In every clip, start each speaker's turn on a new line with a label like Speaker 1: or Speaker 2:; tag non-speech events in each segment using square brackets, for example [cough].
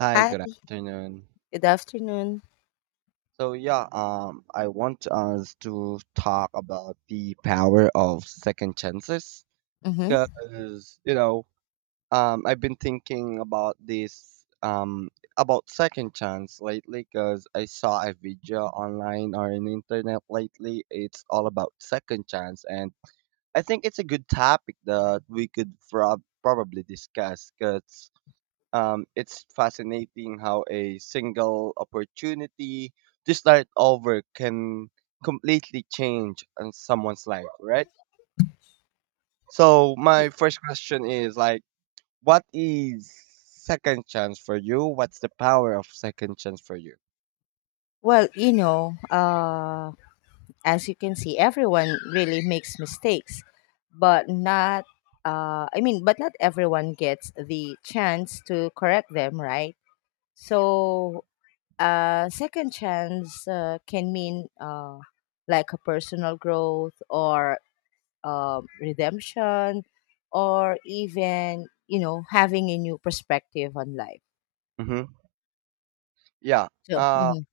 Speaker 1: Hi, good
Speaker 2: Hi,
Speaker 1: afternoon.
Speaker 2: good afternoon.
Speaker 1: So yeah, I want us to talk about the power of second chances,
Speaker 2: Mm-hmm.
Speaker 1: because you know, I've been thinking about this, about second chance lately, because I saw a video online or on internet lately. It's all about second chance, and I think it's a good topic that we could probably discuss, because it's fascinating how a single opportunity to start over can completely change on someone's life, right? So my first question is like, what is second chance for you? What's the power of second chance for you?
Speaker 2: Well, you know, as you can see, everyone really makes mistakes, but not, but not everyone gets the chance to correct them, right? So, second chance can mean like a personal growth or redemption, or even, you know, having a new perspective on life.
Speaker 1: hmm Yeah.
Speaker 2: So,
Speaker 1: Uh,
Speaker 2: mm-hmm,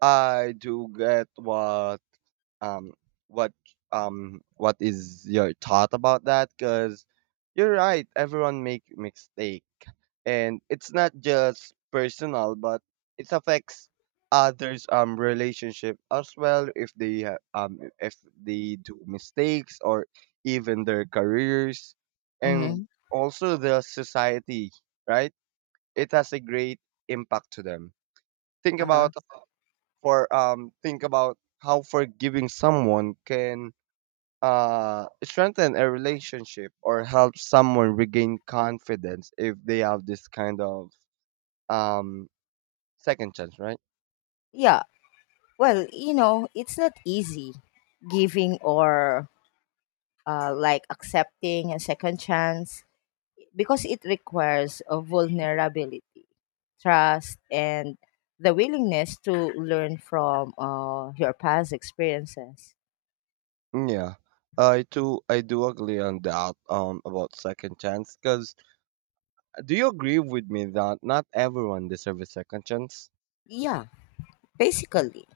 Speaker 1: I do get um what what is your thought about that? Because you're right. Everyone make mistake and it's not just personal but it affects others relationship as well if they do mistakes or even their careers
Speaker 2: mm-hmm,
Speaker 1: and also the society, right, it has a great impact to them. think
Speaker 2: uh huh.
Speaker 1: about think about how forgiving someone can strengthen a relationship or help someone regain confidence if they have this kind of um second chance, right?
Speaker 2: Yeah, well, you know, it's not easy giving or like accepting a second chance because it requires a vulnerability, trust, and the willingness to learn from your past experiences.
Speaker 1: Yeah, I do agree on that about second chance. Cause do you agree with me that not everyone deserves a second chance?
Speaker 2: Yeah, basically.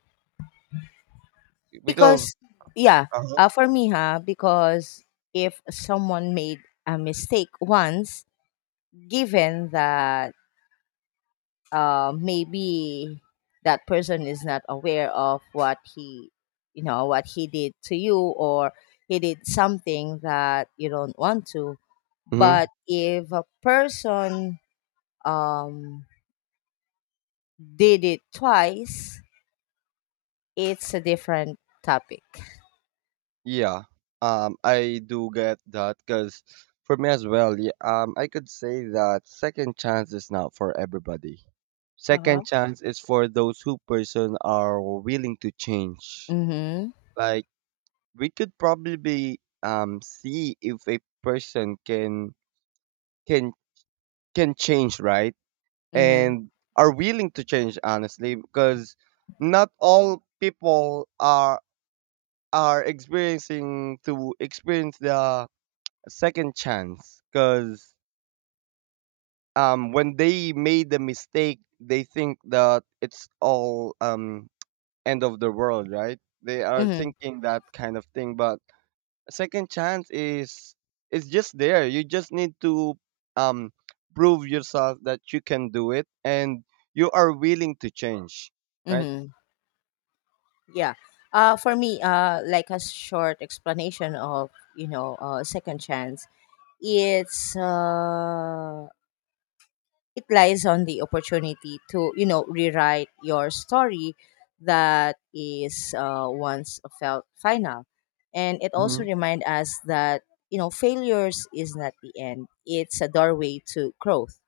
Speaker 1: Because
Speaker 2: Because, yeah,
Speaker 1: uh-huh.
Speaker 2: for me, because if someone made a mistake once, given that maybe that person is not aware of what he did to you, or he did something that you don't want to.
Speaker 1: hmm
Speaker 2: But if a person, um, did it twice, it's a different topic.
Speaker 1: yeah, I do get that. Cause for me as well, yeah, I could say that second chance is not for everybody.
Speaker 2: Uh-huh.
Speaker 1: Second chance is for those who person are willing to change.
Speaker 2: Mm-hmm.
Speaker 1: Like we could probably see if a person can can can change, right?
Speaker 2: Mm-hmm.
Speaker 1: And are willing to change honestly because not all people are experiencing to experience the second chance because when they made the mistake they think that it's all end of the world, right, they are
Speaker 2: Mm-hmm.
Speaker 1: thinking that kind of thing. But a second chance is, it's just there. You just need to um prove yourself that you can do it and you are willing to change, right?
Speaker 2: Mm-hmm. Yeah. For me, like a short explanation of, you know, second chance. It's uh, it lies on the opportunity to, you know, rewrite your story that is, once felt final, and it also
Speaker 1: hmm
Speaker 2: reminds us that, you know, failures is not the end. It's a doorway to growth.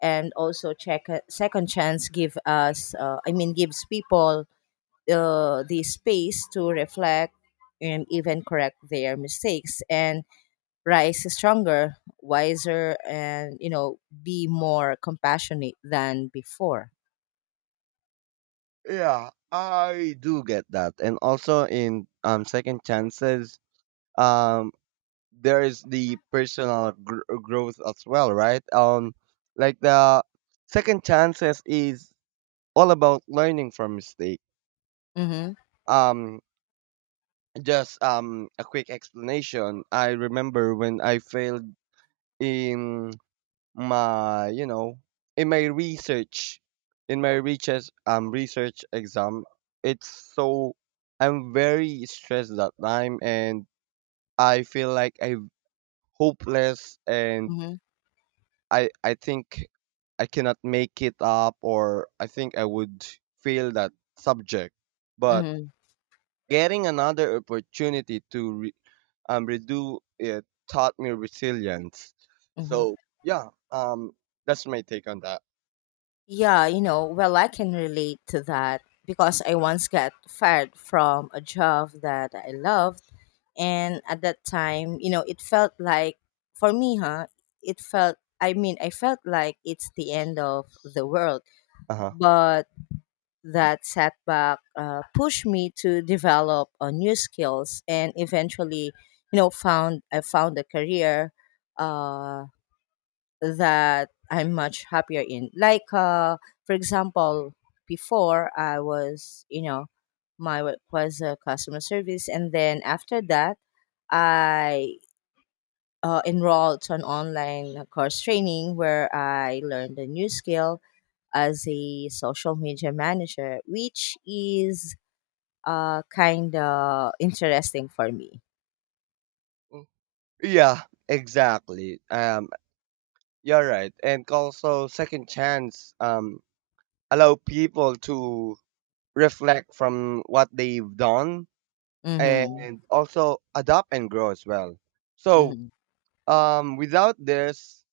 Speaker 2: And also check, second chance give us, gives people the space to reflect and even correct their mistakes and rise stronger, wiser, and, you know, be more compassionate than before.
Speaker 1: Yeah, I do get that. And also in second chances, um there is the personal growth as well, right? Like the second chances is all about learning from mistake.
Speaker 2: Mm-hmm.
Speaker 1: Um Just a quick explanation. I remember when I failed in my, you know, in my research, in my research exam. It's so I'm very stressed that time, and I feel like I'm hopeless, and
Speaker 2: Mm-hmm.
Speaker 1: I think I cannot make it up, or I think I would fail that subject. But
Speaker 2: Mm-hmm.
Speaker 1: getting another opportunity to redo it taught me resilience.
Speaker 2: Mm-hmm.
Speaker 1: So yeah, that's my take on that.
Speaker 2: Yeah, you know, well, I can relate to that because I once got fired from a job that I loved, and at that time, you know, it felt like for me. Huh? It felt. I mean, I felt like it's the end of the world.
Speaker 1: Uh huh.
Speaker 2: But that setback pushed me to develop new skills, and eventually, you know, found I found a career uh, that I'm much happier in. Like, for example, before, I was, you know, my work was customer service, and then after that, I enrolled to an online course training where I learned a new skill as a social media manager, which is, kind of interesting for me.
Speaker 1: Yeah, exactly. You're right, and also second chance. Allow people to reflect from what they've done
Speaker 2: Mm-hmm.
Speaker 1: and also adapt and grow as well. So,
Speaker 2: Mm-hmm.
Speaker 1: without this,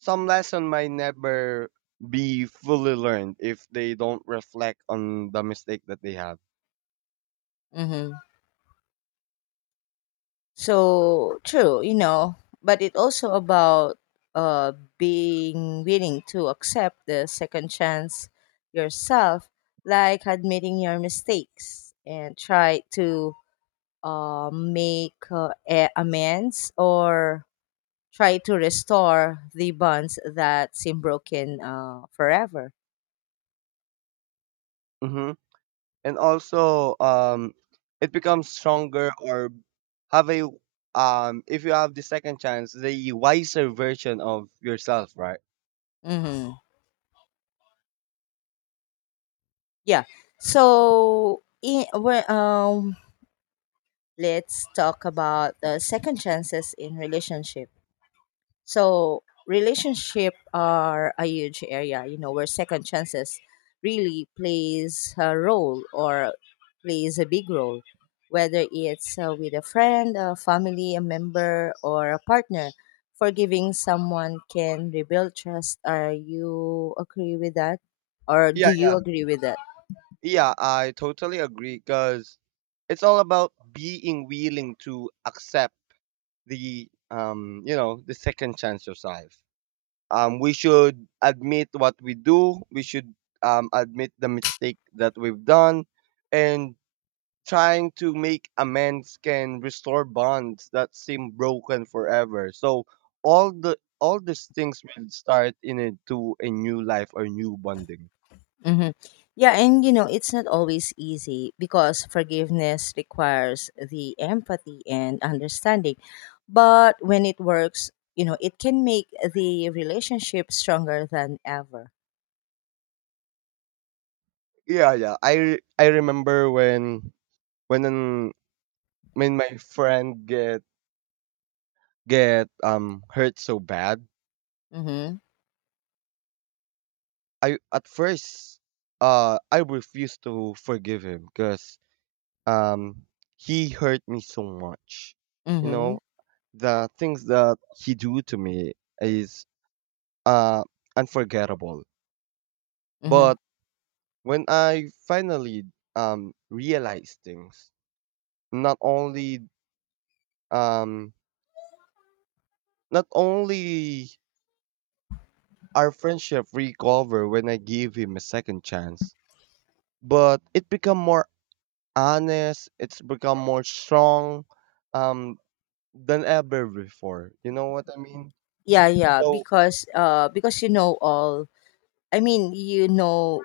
Speaker 1: some lesson might never be fully learned if they don't reflect on the mistake that they have.
Speaker 2: Mm-hmm. So true, you know, but it also about, being willing to accept the second chance yourself, like admitting your mistakes and try to, make, amends, or try to restore the bonds that seem broken, forever.
Speaker 1: Mm-hmm. And also it becomes stronger or have a, if you have the second chance, the wiser version of yourself, right?
Speaker 2: Mm-hmm. Yeah. So, let's talk about the second chances in relationship. So, relationship are a huge area, you know, where second chances really plays a role or plays a big role, whether it's with a friend, a family, a member, or a partner. Forgiving someone can rebuild trust. Are you agree with that, or
Speaker 1: Yeah,
Speaker 2: do you
Speaker 1: yeah,
Speaker 2: agree with that?
Speaker 1: yeah, I totally agree because it's all about being willing to accept the, you know, the second chance yourself. We should admit what we do. We should admit the mistake that we've done and trying to make amends can restore bonds that seem broken forever. So all these things will start in a, to a new life or new bonding.
Speaker 2: Hmm. Yeah, and you know, it's not always easy because forgiveness requires the empathy and understanding. But when it works, you know, it can make the relationship stronger than ever.
Speaker 1: Yeah, yeah. I remember when when an, when my friend get hurt so bad.
Speaker 2: Mm-hmm.
Speaker 1: I at first I refused to forgive him because um he hurt me so much. You
Speaker 2: Mm-hmm.
Speaker 1: know, the things that he do to me is uh, unforgettable.
Speaker 2: Mm-hmm.
Speaker 1: But when I finally realized things, not only um, not only our friendship recover when I gave him a second chance, but it become more honest. It's become more strong, um, than ever before. You know what I mean?
Speaker 2: Yeah, yeah,
Speaker 1: So
Speaker 2: because you know all, I mean, you know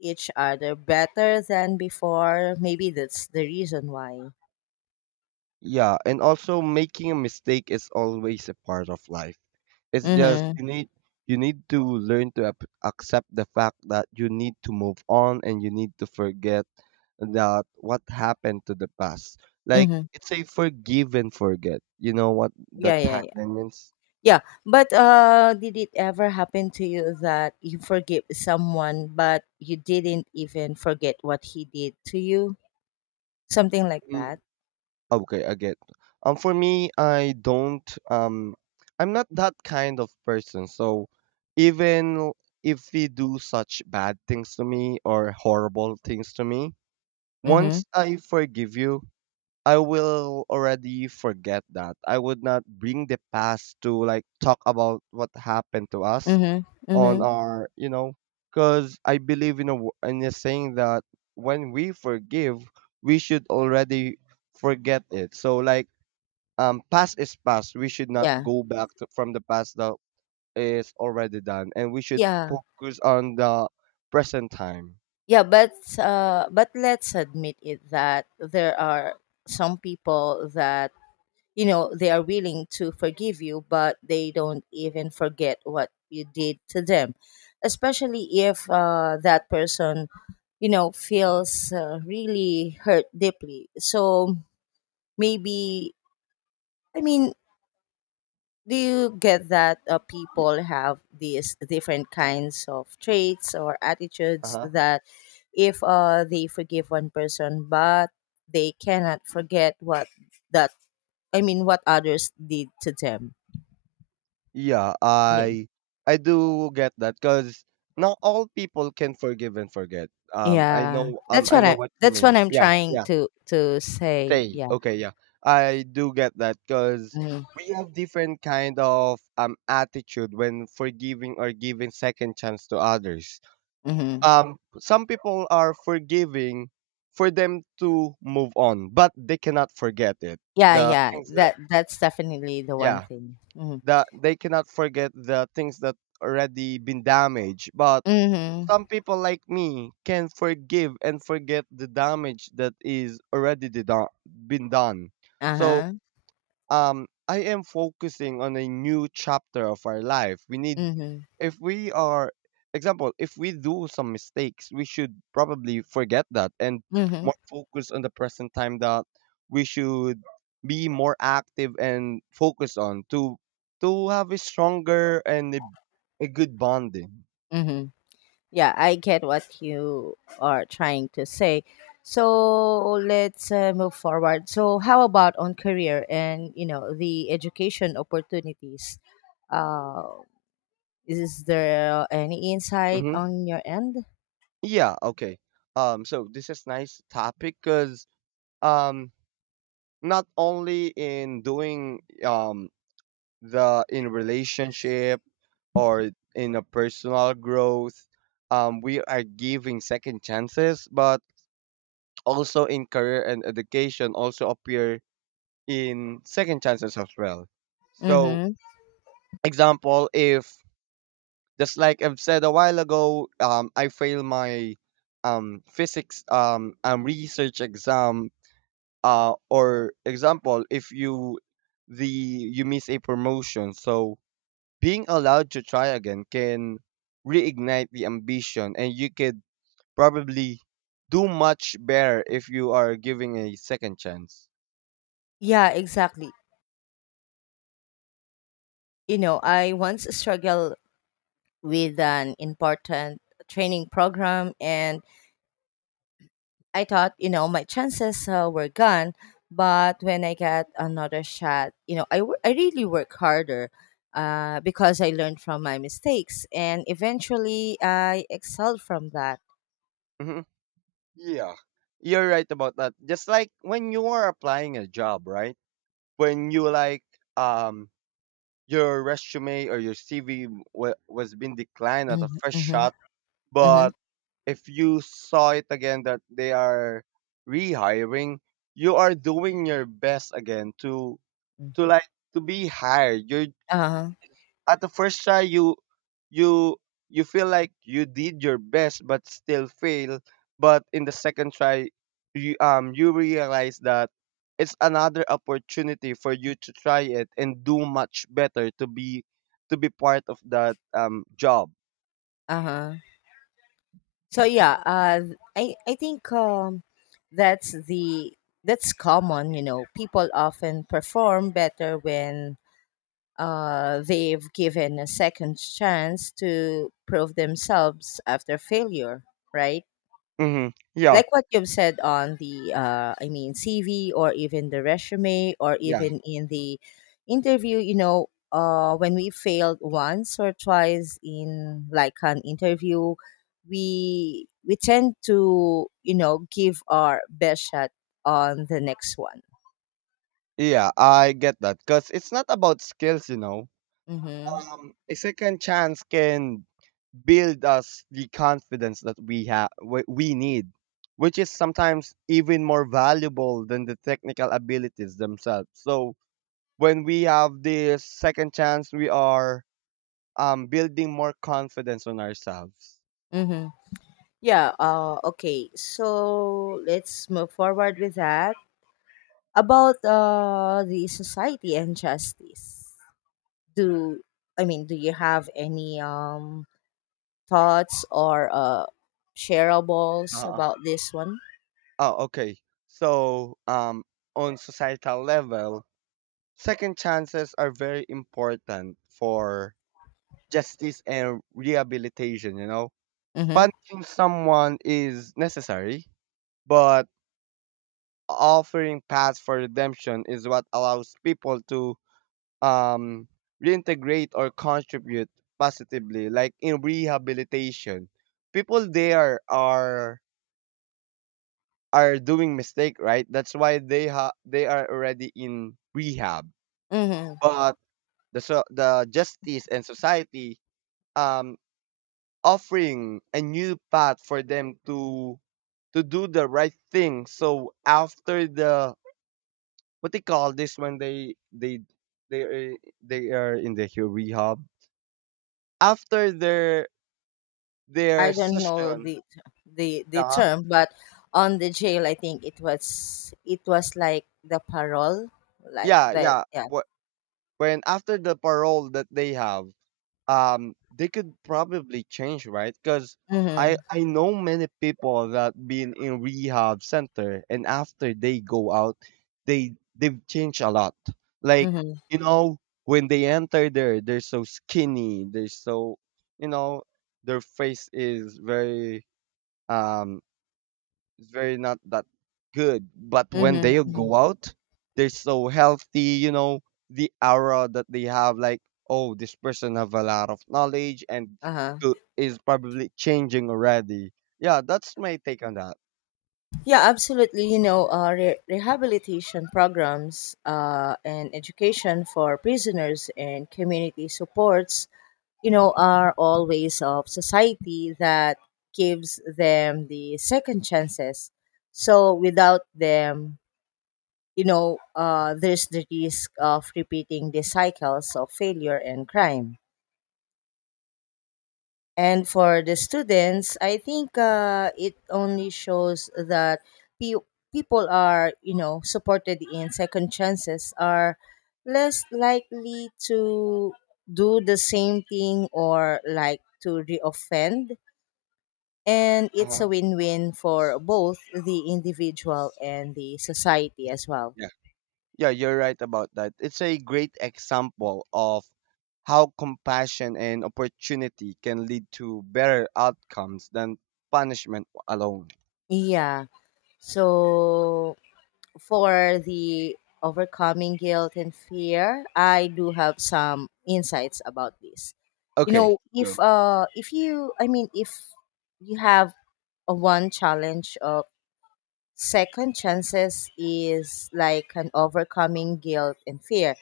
Speaker 2: each other better than before. Maybe that's the reason why.
Speaker 1: yeah, and also making a mistake is always a part of life. It's just
Speaker 2: Mm-hmm.
Speaker 1: you need, you need to learn to accept the fact that you need to move on and you need to forget that what happened to the past. Like
Speaker 2: Mm-hmm.
Speaker 1: it's a forgive and forget. You know what the
Speaker 2: Yeah, yeah,
Speaker 1: tagline means?
Speaker 2: yeah, but did it ever happen to you that you forgive someone, but you didn't even forget what he did to you? Something like
Speaker 1: Mm.
Speaker 2: that.
Speaker 1: Okay, I get. For me, I don't. Um, I'm not that kind of person. So, even if they do such bad things to me or horrible things to me,
Speaker 2: Mm-hmm.
Speaker 1: once I forgive you, I will already forget that. I would not bring the past to like talk about what happened to us
Speaker 2: Mm-hmm. Mm-hmm.
Speaker 1: on our, you know, because I believe in a in a saying that when we forgive, we should already forget it. So like, past is past. We should not
Speaker 2: Yeah.
Speaker 1: go back to, from the past that is already done, and we should
Speaker 2: Yeah.
Speaker 1: focus on the present time.
Speaker 2: Yeah. But let's admit it that there are some people that, you know, they are willing to forgive you, but they don't even forget what you did to them, especially if, that person, you know, feels, really hurt deeply. So maybe, i mean do you get that,
Speaker 1: Y-
Speaker 2: people have these different kinds of traits or attitudes
Speaker 1: uh-huh.
Speaker 2: that, if, they forgive one person, but they cannot forget what that I mean what others did to them?
Speaker 1: Yeah,
Speaker 2: Yeah,
Speaker 1: I do get that because not all people can forgive and forget. I
Speaker 2: yeah,
Speaker 1: know. I know what you
Speaker 2: that's
Speaker 1: mean.
Speaker 2: what I'm
Speaker 1: Yeah,
Speaker 2: trying
Speaker 1: yeah.
Speaker 2: to say.
Speaker 1: Say
Speaker 2: Yeah.
Speaker 1: okay. Yeah, I do get that because
Speaker 2: Hmm.
Speaker 1: we have different kind of attitude when forgiving or giving second chance to others.
Speaker 2: Hmm.
Speaker 1: Some people are forgiving for them to move on but they cannot forget it,
Speaker 2: Yeah,
Speaker 1: the
Speaker 2: yeah,
Speaker 1: things that
Speaker 2: that's definitely the one
Speaker 1: yeah,
Speaker 2: thing. Mhm.
Speaker 1: that they cannot forget the things that already been damaged. But
Speaker 2: Mhm.
Speaker 1: some people like me can forgive and forget the damage that is already been done. So
Speaker 2: Uh-huh.
Speaker 1: I am focusing on a new chapter of our life. We need,
Speaker 2: Mhm.
Speaker 1: if we are example, if we do some mistakes, we should probably forget that and
Speaker 2: Mhm.
Speaker 1: more focus on the present time, that we should be more active and focus on to have a stronger and a good bonding.
Speaker 2: Mhm. Yeah, I get what you are trying to say. So let's, move forward. So how about on career and, you know, the education opportunities? Uh, is there any insight
Speaker 1: hmm
Speaker 2: on your end?
Speaker 1: Yeah, okay. So this is nice topic cuz um not only in doing the in relationship or in a personal growth, we are giving second chances but also in career and education also appear in second chances as well. So
Speaker 2: Mm-hmm.
Speaker 1: example, if just like I've said a while ago, I failed my physics research exam, or example if you the you miss a promotion, so being allowed to try again can reignite the ambition and you could probably do much better if you are giving a second chance.
Speaker 2: Yeah, exactly. You know, I once struggled with an important training program, and I thought, you know, my chances were gone. But when I got another shot, you know, I really work harder because I learned from my mistakes. And eventually, I excelled from that.
Speaker 1: hmm Yeah, you're right about that. Just like when you are applying a job, right? When you like um your resume or your CV was been declined at a
Speaker 2: Mm-hmm,
Speaker 1: first
Speaker 2: mm-hmm,
Speaker 1: shot,
Speaker 2: mm-hmm.
Speaker 1: but if you saw it again that they are rehiring, you are doing your best again to, to like to be hired. You're
Speaker 2: Uh-huh,
Speaker 1: at the first try, you you you feel like you did your best but still fail, but in the second try, you, you realize that it's another opportunity for you to try it and do much better to be, to be part of that job.
Speaker 2: uh-huh. So yeah, I think, that's the that's common, you know. People often perform better when, they've given a second chance to prove themselves after failure, right?
Speaker 1: Mm-hmm. Yeah,
Speaker 2: Like what you've said on the CV, or even the resume, or
Speaker 1: yeah,
Speaker 2: even in the interview, you know, when we failed once or twice in like an interview, we tend to, you know, give our best shot on the next one.
Speaker 1: yeah, I get that because it's not about skills, you know,
Speaker 2: Mm-hmm.
Speaker 1: a second chance can build us the confidence that we have, we need, which is sometimes even more valuable than the technical abilities themselves. So when we have this second chance, we are building more confidence on ourselves.
Speaker 2: Mm-hmm. Yeah, okay. So let's move forward with that. About the society and justice. Do I mean do you have any, thoughts or shareables
Speaker 1: uh,
Speaker 2: about this one?
Speaker 1: oh okay. So on societal level, second chances are very important for justice and rehabilitation, you know.
Speaker 2: Mm-hmm.
Speaker 1: Punishing someone is necessary, but offering paths for redemption is what allows people to um, reintegrate or contribute positively, like in rehabilitation. People there are doing mistake, right? That's why they they are already in rehab.
Speaker 2: Mm-hmm.
Speaker 1: But the justice and society um offering a new path for them to do the right thing. So after the, what they call this, when they they are, they are in the rehab, after their
Speaker 2: I don't know
Speaker 1: session.
Speaker 2: the
Speaker 1: Uh,
Speaker 2: term, but on the jail I think it was like the parole. Like
Speaker 1: yeah,
Speaker 2: that,
Speaker 1: yeah.
Speaker 2: yeah.
Speaker 1: What, when after the parole that they have, they could probably change, right? Because i
Speaker 2: Mm-hmm.
Speaker 1: i know many people that been in rehab center and after they go out, they they've changed a lot. Like,
Speaker 2: Mm-hmm.
Speaker 1: you know, when they enter there they're so skinny, they're so, you know, their face is very um it's very not that good. But
Speaker 2: Mm-hmm.
Speaker 1: when they
Speaker 2: Mm-hmm.
Speaker 1: go out, they're so healthy, you know, the aura that they have, like, oh, this person have a lot of knowledge and
Speaker 2: Uh-huh.
Speaker 1: is probably changing already. Yeah, that's my take on that.
Speaker 2: Yeah, absolutely. You know, rehabilitation programs and education for prisoners and community supports, you know, are all ways of society that gives them the second chances. So without them, you know, there's the risk of repeating the cycles of failure and crime. And for the students, I think it only shows that pe- people are, you know, supported in second chances are less likely to do the same thing or like to reoffend. And it's
Speaker 1: Uh-huh.
Speaker 2: a win win for both the individual and the society as well.
Speaker 1: Yeah. Yeah, you're right about that. It's a great example of how compassion and opportunity can lead to better outcomes than punishment alone.
Speaker 2: Yeah. So for the overcoming guilt and fear, I do have some insights about this. You
Speaker 1: Okay,
Speaker 2: know,
Speaker 1: go.
Speaker 2: if you I mean if you have a one challenge of second chances is like an overcoming guilt and fear.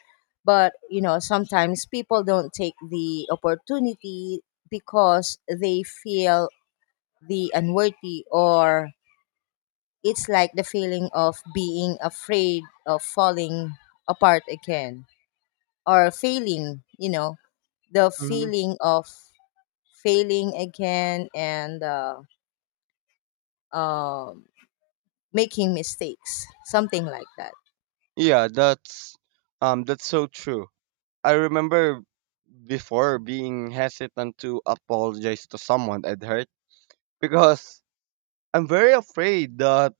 Speaker 2: But you know, sometimes people don't take the opportunity because they feel the unworthy, or it's like the feeling of being afraid of falling apart again or failing, you know, the feeling of failing again and, um making mistakes, something like that.
Speaker 1: Yeah, that's so true. I remember before being hesitant to apologize to someone I'd hurt because I'm very afraid that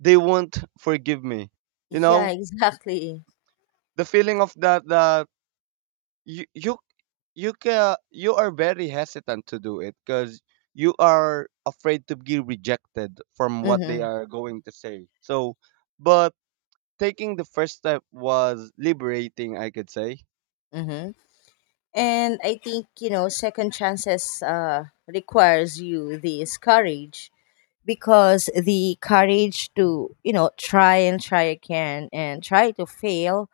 Speaker 1: they won't forgive me. You
Speaker 2: Yeah,
Speaker 1: know,
Speaker 2: [laughs] exactly.
Speaker 1: the feeling of that you you you can you are very hesitant to do it because you are afraid to be rejected from what they
Speaker 2: Mm-hmm.
Speaker 1: are going to say. So, but taking the first step was liberating, I could say.
Speaker 2: Mm-hmm. And I think, you know, second chances requires you this courage because the courage to, you know, try and try again and try to fail,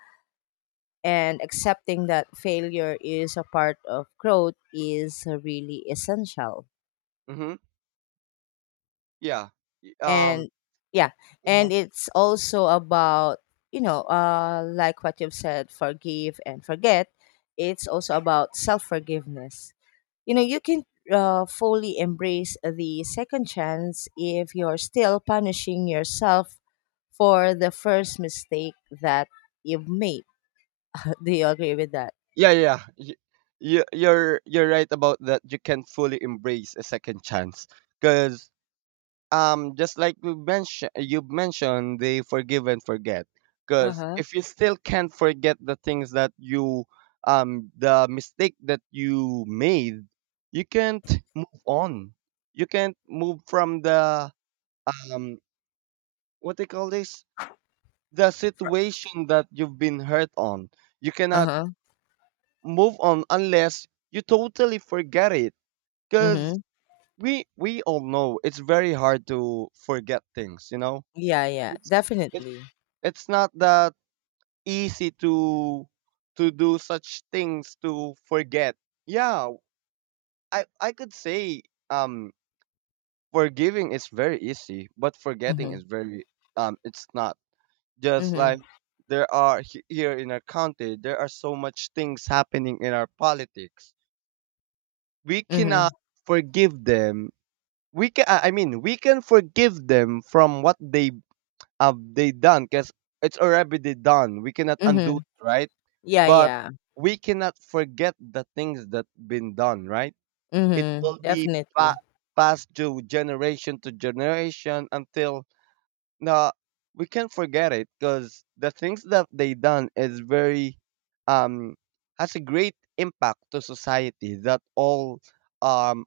Speaker 2: and accepting that failure is a part of growth is really essential.
Speaker 1: Mhm. Yeah. Y- Um.
Speaker 2: And yeah,
Speaker 1: Uh-huh.
Speaker 2: and it's also about, you know, like what you've said, forgive and forget. It's also about self forgiveness. You know, you can, fully embrace the second chance if you're still punishing yourself for the first mistake that you've made. [laughs] Do you agree with that?
Speaker 1: Yeah, yeah. You're you're right about that. You can fully embrace a second chance because just like we mentioned, you mentioned, they forgive and forget. Because
Speaker 2: Uh-huh.
Speaker 1: if you still can't forget the things that you, the mistake that you made, you can't move on. You can't move from the um what they call this, the
Speaker 2: For-
Speaker 1: situation that you've been hurt on. You cannot
Speaker 2: uh-huh.
Speaker 1: move on unless you totally forget it, because
Speaker 2: Mm-hmm.
Speaker 1: we all know it's very hard to forget things, you know.
Speaker 2: Yeah, yeah,
Speaker 1: It's it's
Speaker 2: definitely.
Speaker 1: it's not that easy to do such things, to forget. Yeah, I could say, um forgiving is very easy, but forgetting
Speaker 2: Mhm,
Speaker 1: is very it's not, just
Speaker 2: mhm,
Speaker 1: like, there are here in our country there are so much things happening in our politics, we
Speaker 2: mhm,
Speaker 1: cannot forgive them. We can, I mean, we can forgive them from what they have they done because it's already done. We cannot undo
Speaker 2: mhm.
Speaker 1: it, right?
Speaker 2: Yeah,
Speaker 1: But
Speaker 2: yeah.
Speaker 1: we cannot forget the things that been done, right? It
Speaker 2: Mhm,
Speaker 1: will be
Speaker 2: definitely.
Speaker 1: pa- passed to generation until no, we can't forget it because the things that they done is very um has a great impact to society that um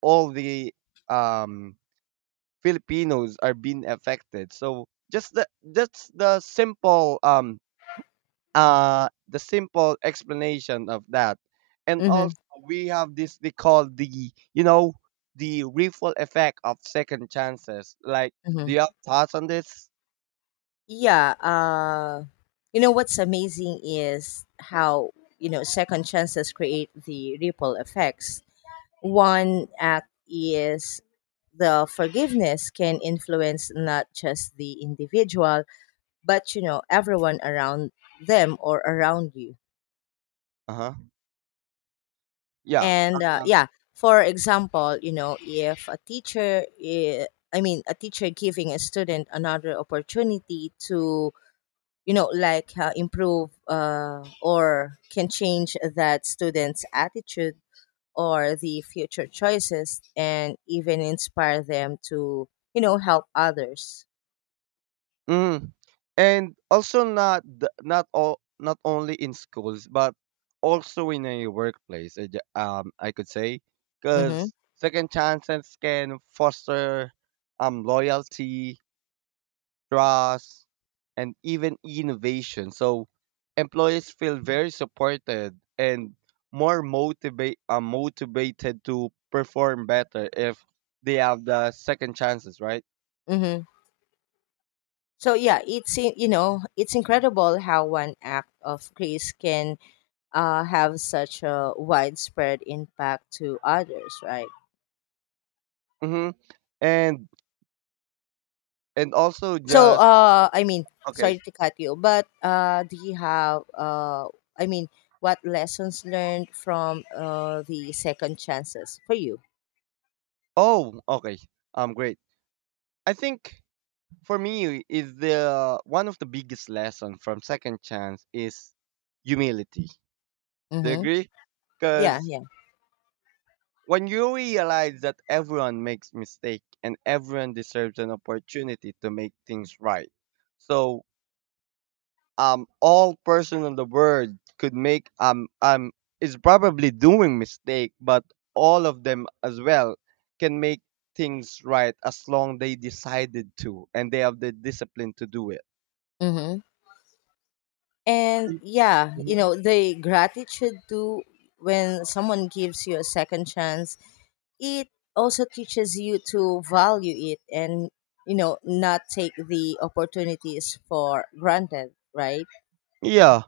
Speaker 1: all the um, Filipinos are being affected. So just the that's the simple explanation of that. And
Speaker 2: Mhm,
Speaker 1: also we have this, they call the, you know, the ripple effect of second chances. Like, do you
Speaker 2: mhm.
Speaker 1: have thoughts on this?
Speaker 2: Yeah. You know what's amazing is how, second chances create the ripple effects. One act is the forgiveness can influence not just the individual, but you know everyone around them or around you.
Speaker 1: Uh huh. Yeah.
Speaker 2: And yeah, for example, you know, if a teacher, I mean, a teacher giving a student another opportunity to, you know, like, improve, or can change that student's attitude, or the future choices, and even inspire them to, you know, help others.
Speaker 1: Mhm. And also not the not all not only in schools, but also in a workplace. I could say
Speaker 2: Mm-hmm.
Speaker 1: because second chances can foster loyalty, trust, and even innovation. So employees feel very supported and more motivated to perform better if they have the second chances, right?
Speaker 2: Mm-hmm. So yeah, it's in- you know, it's incredible how one act of grace can, have such a widespread impact to others, right?
Speaker 1: Mm-hmm. And and also
Speaker 2: So,
Speaker 1: just okay.
Speaker 2: sorry to cut you, but do you have, I mean, what lessons learned from, the second chances for you?
Speaker 1: Oh, okay. Great. I think for me is the one of the biggest lesson from Second Chance is humility. Do you
Speaker 2: Mm-hmm.
Speaker 1: agree?
Speaker 2: Yeah,
Speaker 1: Because
Speaker 2: yeah.
Speaker 1: when you realize that everyone makes mistake and everyone deserves an opportunity to make things right, so all person in the world could make is probably doing mistake, but all of them as well can make things right as long they decided to and they have the discipline to do it.
Speaker 2: Mm-hmm. And yeah, you
Speaker 1: Mhm.
Speaker 2: know, the gratitude too, when someone gives you a second chance, it also teaches you to value it and, you know, not take the opportunities for granted, right?
Speaker 1: Yeah,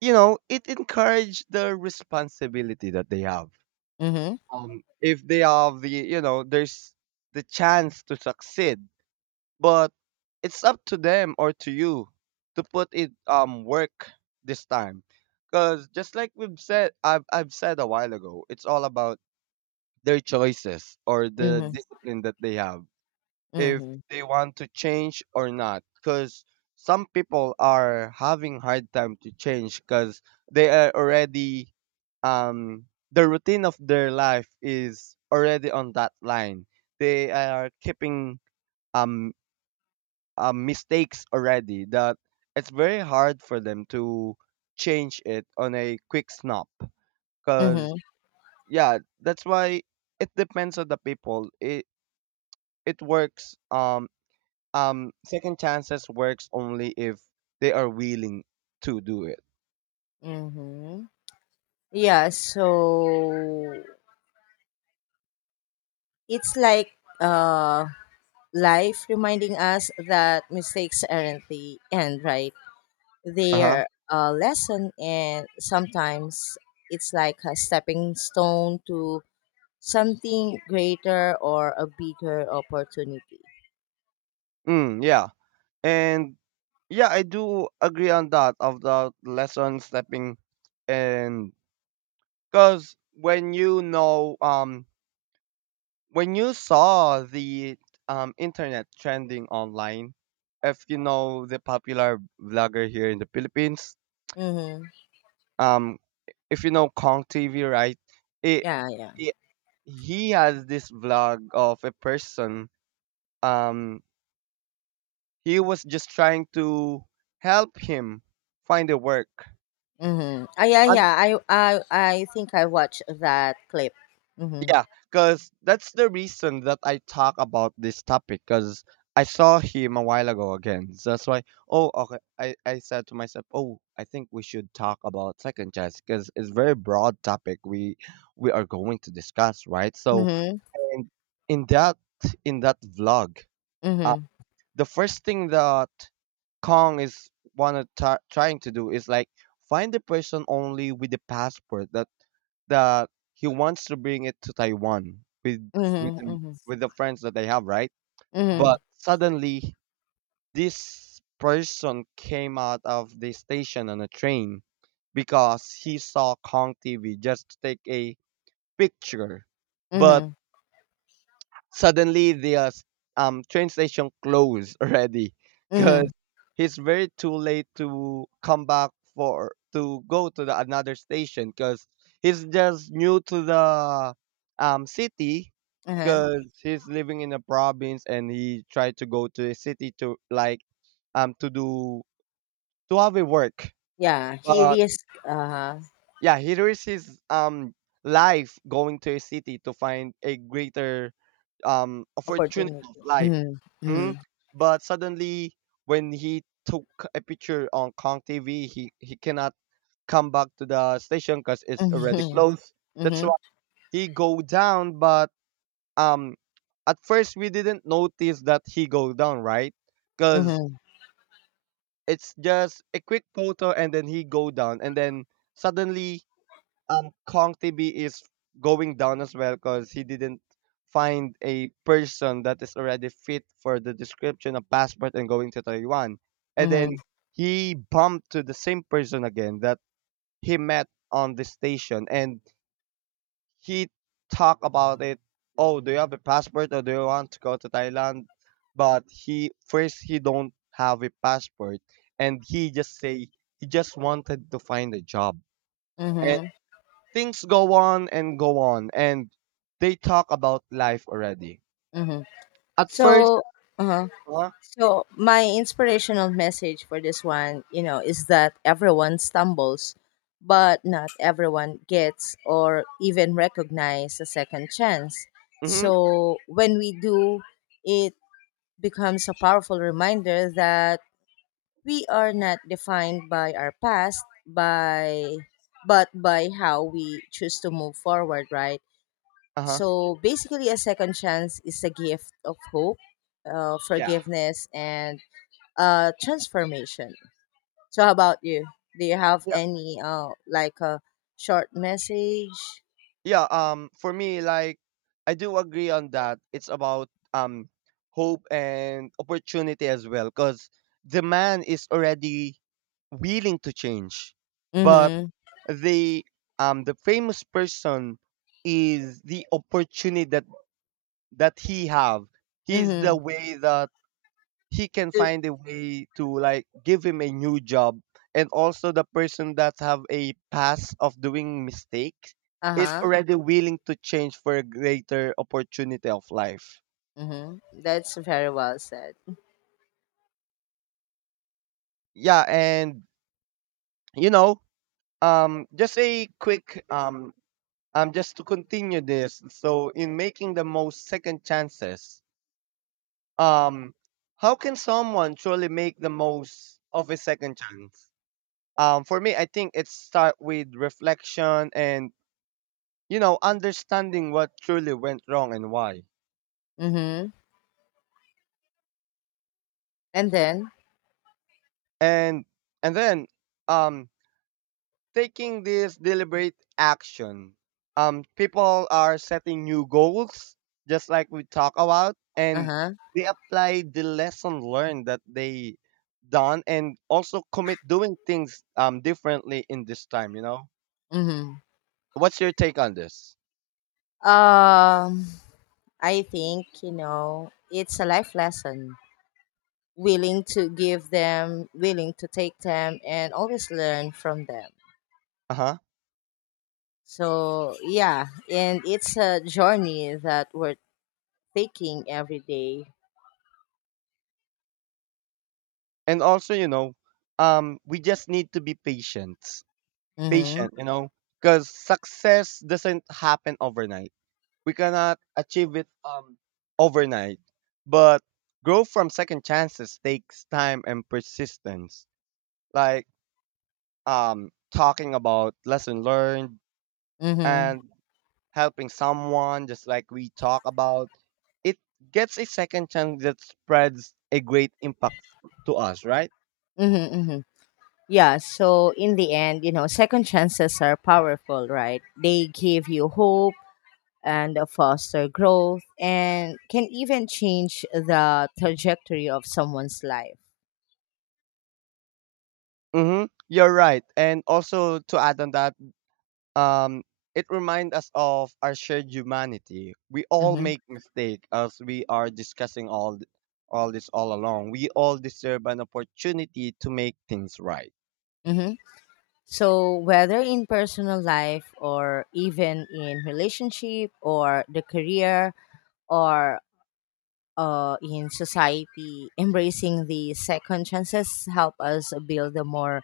Speaker 1: you know, it encourage the responsibility that they have.
Speaker 2: Mm
Speaker 1: If they have the, you know, there's the chance to succeed. But it's up to them or to you to put it work this time. Cause just like we've said, I've said a while ago, it's all about their choices or
Speaker 2: hmm.
Speaker 1: the
Speaker 2: Mm
Speaker 1: discipline that they have.
Speaker 2: hmm. Mm
Speaker 1: If
Speaker 2: hmm.
Speaker 1: they want to change or not. Cause some people are having hard time to change because they are already um the routine of their life is already on that line. They are keeping um mistakes already that it's very hard for them to change it on a quick snap,
Speaker 2: Mm
Speaker 1: because
Speaker 2: hmm.
Speaker 1: yeah, that's why it depends on the people. It works second chances works only if they are willing to do it.
Speaker 2: Mm-hmm. Yeah, so it's like, uh, life reminding us that mistakes aren't the end, right?
Speaker 1: Uh-huh.
Speaker 2: Their, lesson, and sometimes it's like a stepping stone to something greater or a bigger opportunity.
Speaker 1: Mm, yeah. And yeah, I do agree on that of the lesson stepping in, because when you know when you saw the internet trending online, if you know the popular vlogger here in the Philippines,
Speaker 2: Mm-hmm.
Speaker 1: um if you know Kong TV, right? It,
Speaker 2: Yeah, yeah.
Speaker 1: it he has this vlog of a person, um he was just trying to help him find a work.
Speaker 2: Mm-hmm. Ah. Yeah, yeah, I think I watched that clip. Mm-hmm.
Speaker 1: Yeah, because that's the reason that I talk about this topic. Because I saw him a while ago again. So that's why, oh, okay. I said to myself, oh, I think we should talk about second chance because it's very broad topic we are going to discuss, right? So
Speaker 2: Mm-hmm.
Speaker 1: in in that in that vlog,
Speaker 2: Mm-hmm.
Speaker 1: the first thing that Kong is wanna try trying to do is like find the person only with the passport that he wants to bring it to Taiwan with with him-
Speaker 2: Mm-hmm.
Speaker 1: with the friends that they have, right?
Speaker 2: Mm-hmm.
Speaker 1: But suddenly this person came out of the station on a train because he saw Kong TV just to take a picture.
Speaker 2: Mm-hmm.
Speaker 1: But
Speaker 2: Mm-hmm.
Speaker 1: suddenly the train station closed [laughs] already because
Speaker 2: Mm-hmm.
Speaker 1: it's very too late to come back for to go to the another station because he's just new to the city,
Speaker 2: Uh-huh.
Speaker 1: because he's living in a province and he tried to go to the city to like um to do to have a work.
Speaker 2: Yeah, he
Speaker 1: But
Speaker 2: risk
Speaker 1: yeah, he risks his life going to a city to find a greater opportunity of
Speaker 2: opportunity.
Speaker 1: life.
Speaker 2: Mm-hmm. Mm-hmm.
Speaker 1: Mhm. But suddenly, when he took a picture on Kong TV, he cannot come back to the station because it's already
Speaker 2: Mm-hmm.
Speaker 1: closed. That's
Speaker 2: Mm-hmm.
Speaker 1: why he go down. But um, at first we didn't notice that he go down, right? Because it's just a quick photo, and then he go down, and then suddenly Kong TB is going down as well because he didn't find a person that is already fit for the description of passport and going to Taiwan. And
Speaker 2: Mm-hmm.
Speaker 1: then he bumped to the same person again that he met on the station and he talked about it. Oh, do you have a passport or do you want to go to Thailand? But he don't have a passport, and he just say he just wanted to find a job.
Speaker 2: Mm-hmm.
Speaker 1: Things go on and they talk about life already
Speaker 2: Mm-hmm.
Speaker 1: at first.
Speaker 2: So Uh-huh.
Speaker 1: Uh,
Speaker 2: So my inspirational message for this one, you know, is that everyone stumbles, but not everyone gets or even recognize a second chance.
Speaker 1: mm-hmm,
Speaker 2: So when we do, it becomes a powerful reminder that we are not defined by our past, by but by how we choose to move forward, right?
Speaker 1: uh-huh,
Speaker 2: So basically, a second chance is a gift of hope,
Speaker 1: yeah
Speaker 2: forgiveness, and transformation. So, how about you? Do you have
Speaker 1: yeah.
Speaker 2: any, like a short message?
Speaker 1: Yeah, for me, like, I do agree on that. It's about hope and opportunity as well, because the man is already willing to change, but
Speaker 2: Mm-hmm.
Speaker 1: the the famous person is the opportunity that he have. He's the
Speaker 2: Mm-hmm.
Speaker 1: way that he can find a way to like give him a new job. And also the person that have a past of doing mistakes
Speaker 2: Uh
Speaker 1: is
Speaker 2: huh.
Speaker 1: already willing to change for a greater opportunity of life.
Speaker 2: Mm-hmm. That's very well said.
Speaker 1: Yeah, and you know, just a quick just to continue this, so in making the most second chances, um how can someone truly make the most of a second chance? For me, I think it start with reflection and, you know, understanding what truly went wrong and why.
Speaker 2: Mm-hmm. And then,
Speaker 1: And and then um taking this deliberate action, people are setting new goals, just like we talk about,
Speaker 2: uh
Speaker 1: and
Speaker 2: huh.
Speaker 1: they apply the lesson learned that they done, and also commit doing things differently in this time, you know.
Speaker 2: Mm-hmm.
Speaker 1: What's your take on this?
Speaker 2: Um, I think, you know, it's a life lesson, willing to give them, willing to take them, and always learn from them.
Speaker 1: Uh-huh.
Speaker 2: So, yeah, and it's a journey that we're taking every day.
Speaker 1: And also, you know, we just need to be patient
Speaker 2: Mm-hmm.
Speaker 1: patient, you know, because success doesn't happen overnight. We cannot achieve it overnight, but growth from second chances takes time and persistence. Like, talking about lesson learned
Speaker 2: Mm-hmm.
Speaker 1: and helping someone, just like we talk about, it gets a second chance that spreads a great impact to us, right?
Speaker 2: Mm-hmm. Mm-hmm. Yeah, so in the end, you know, second chances are powerful, right? They give you hope and foster growth, and can even change the trajectory of someone's life.
Speaker 1: Mm-hmm. You're right, and also to add on that, um, it reminds us of our shared humanity. We all
Speaker 2: Mm-hmm.
Speaker 1: make mistakes as we are discussing all this all along. We all deserve an opportunity to make things right.
Speaker 2: Mm-hmm. So, whether in personal life, or even in relationship, or the career, or, in society, embracing the second chances help us build a more,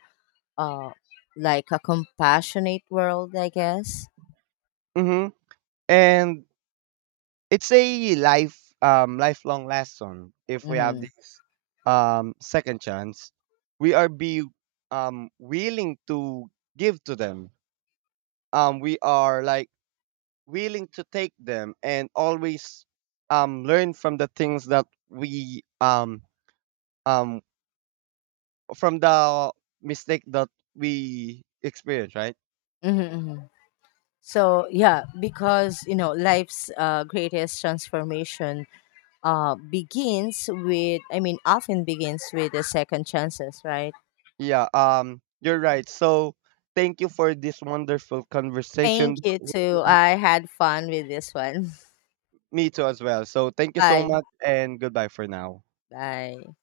Speaker 2: uh, like a compassionate world, I guess.
Speaker 1: Hmm. And it's a lifelong lesson. If we have
Speaker 2: Mm-hmm.
Speaker 1: this second chance, we are be willing to give to them. We are like willing to take them and always learn from the things that we um from the mistake that we experience, right?
Speaker 2: Mm-hmm, hmm. So yeah, because you know life's, greatest transformation, begins with, I mean, often begins with the second chances, right?
Speaker 1: Yeah, you're right. So thank you for this wonderful
Speaker 2: Thank
Speaker 1: conversation.
Speaker 2: you too. I had fun with this one.
Speaker 1: Me too as well, so thank
Speaker 2: [laughs]
Speaker 1: you so
Speaker 2: Bye.
Speaker 1: much and goodbye for now.
Speaker 2: Bye.